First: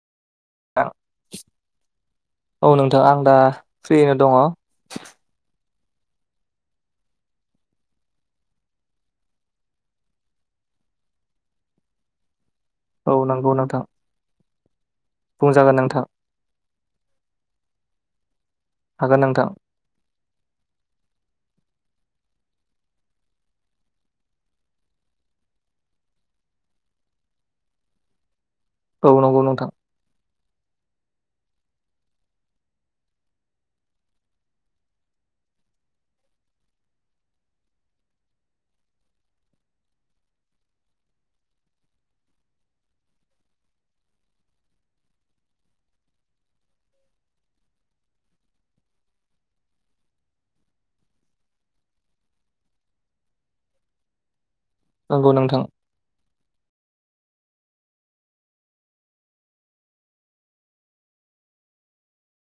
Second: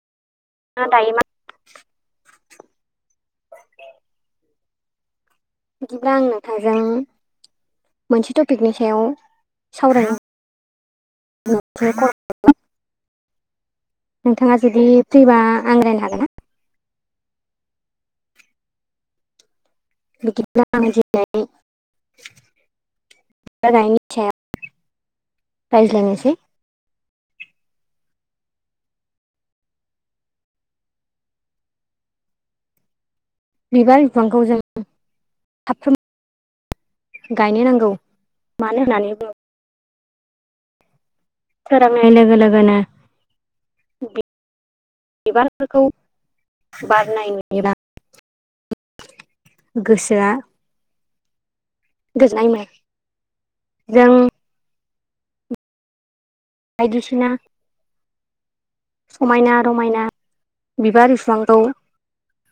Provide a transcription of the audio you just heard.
दायो मा औ नोंथां। आं दा फ्रियैनो दङ'। बिदिब्ला आं नोंथांजों मोनसे टपिकनि सायाव सावरायनो [unintelligible] औ नंगौ नोंथां। नोंथाङा जुदि फ्रिबा बुंजागोन आं नोंथां रायनो हागोन ना? हागोन नोंथां। [unintelligible] [unintelligible] रायज्लनोसै औ नंगौ नोंथां। बिबार बिफांखौ जों साफ्रोम गायनो नांगौ मानो होननानै बुङो सोरांनाय लोगो लोगोनो बिबारफोरखौ बारनाय नुयोबा गोसोआ गोजोननाय मोनो जों नंगौ नोंथां बायदिसिना समायना रमायना बिबार फिफांखौ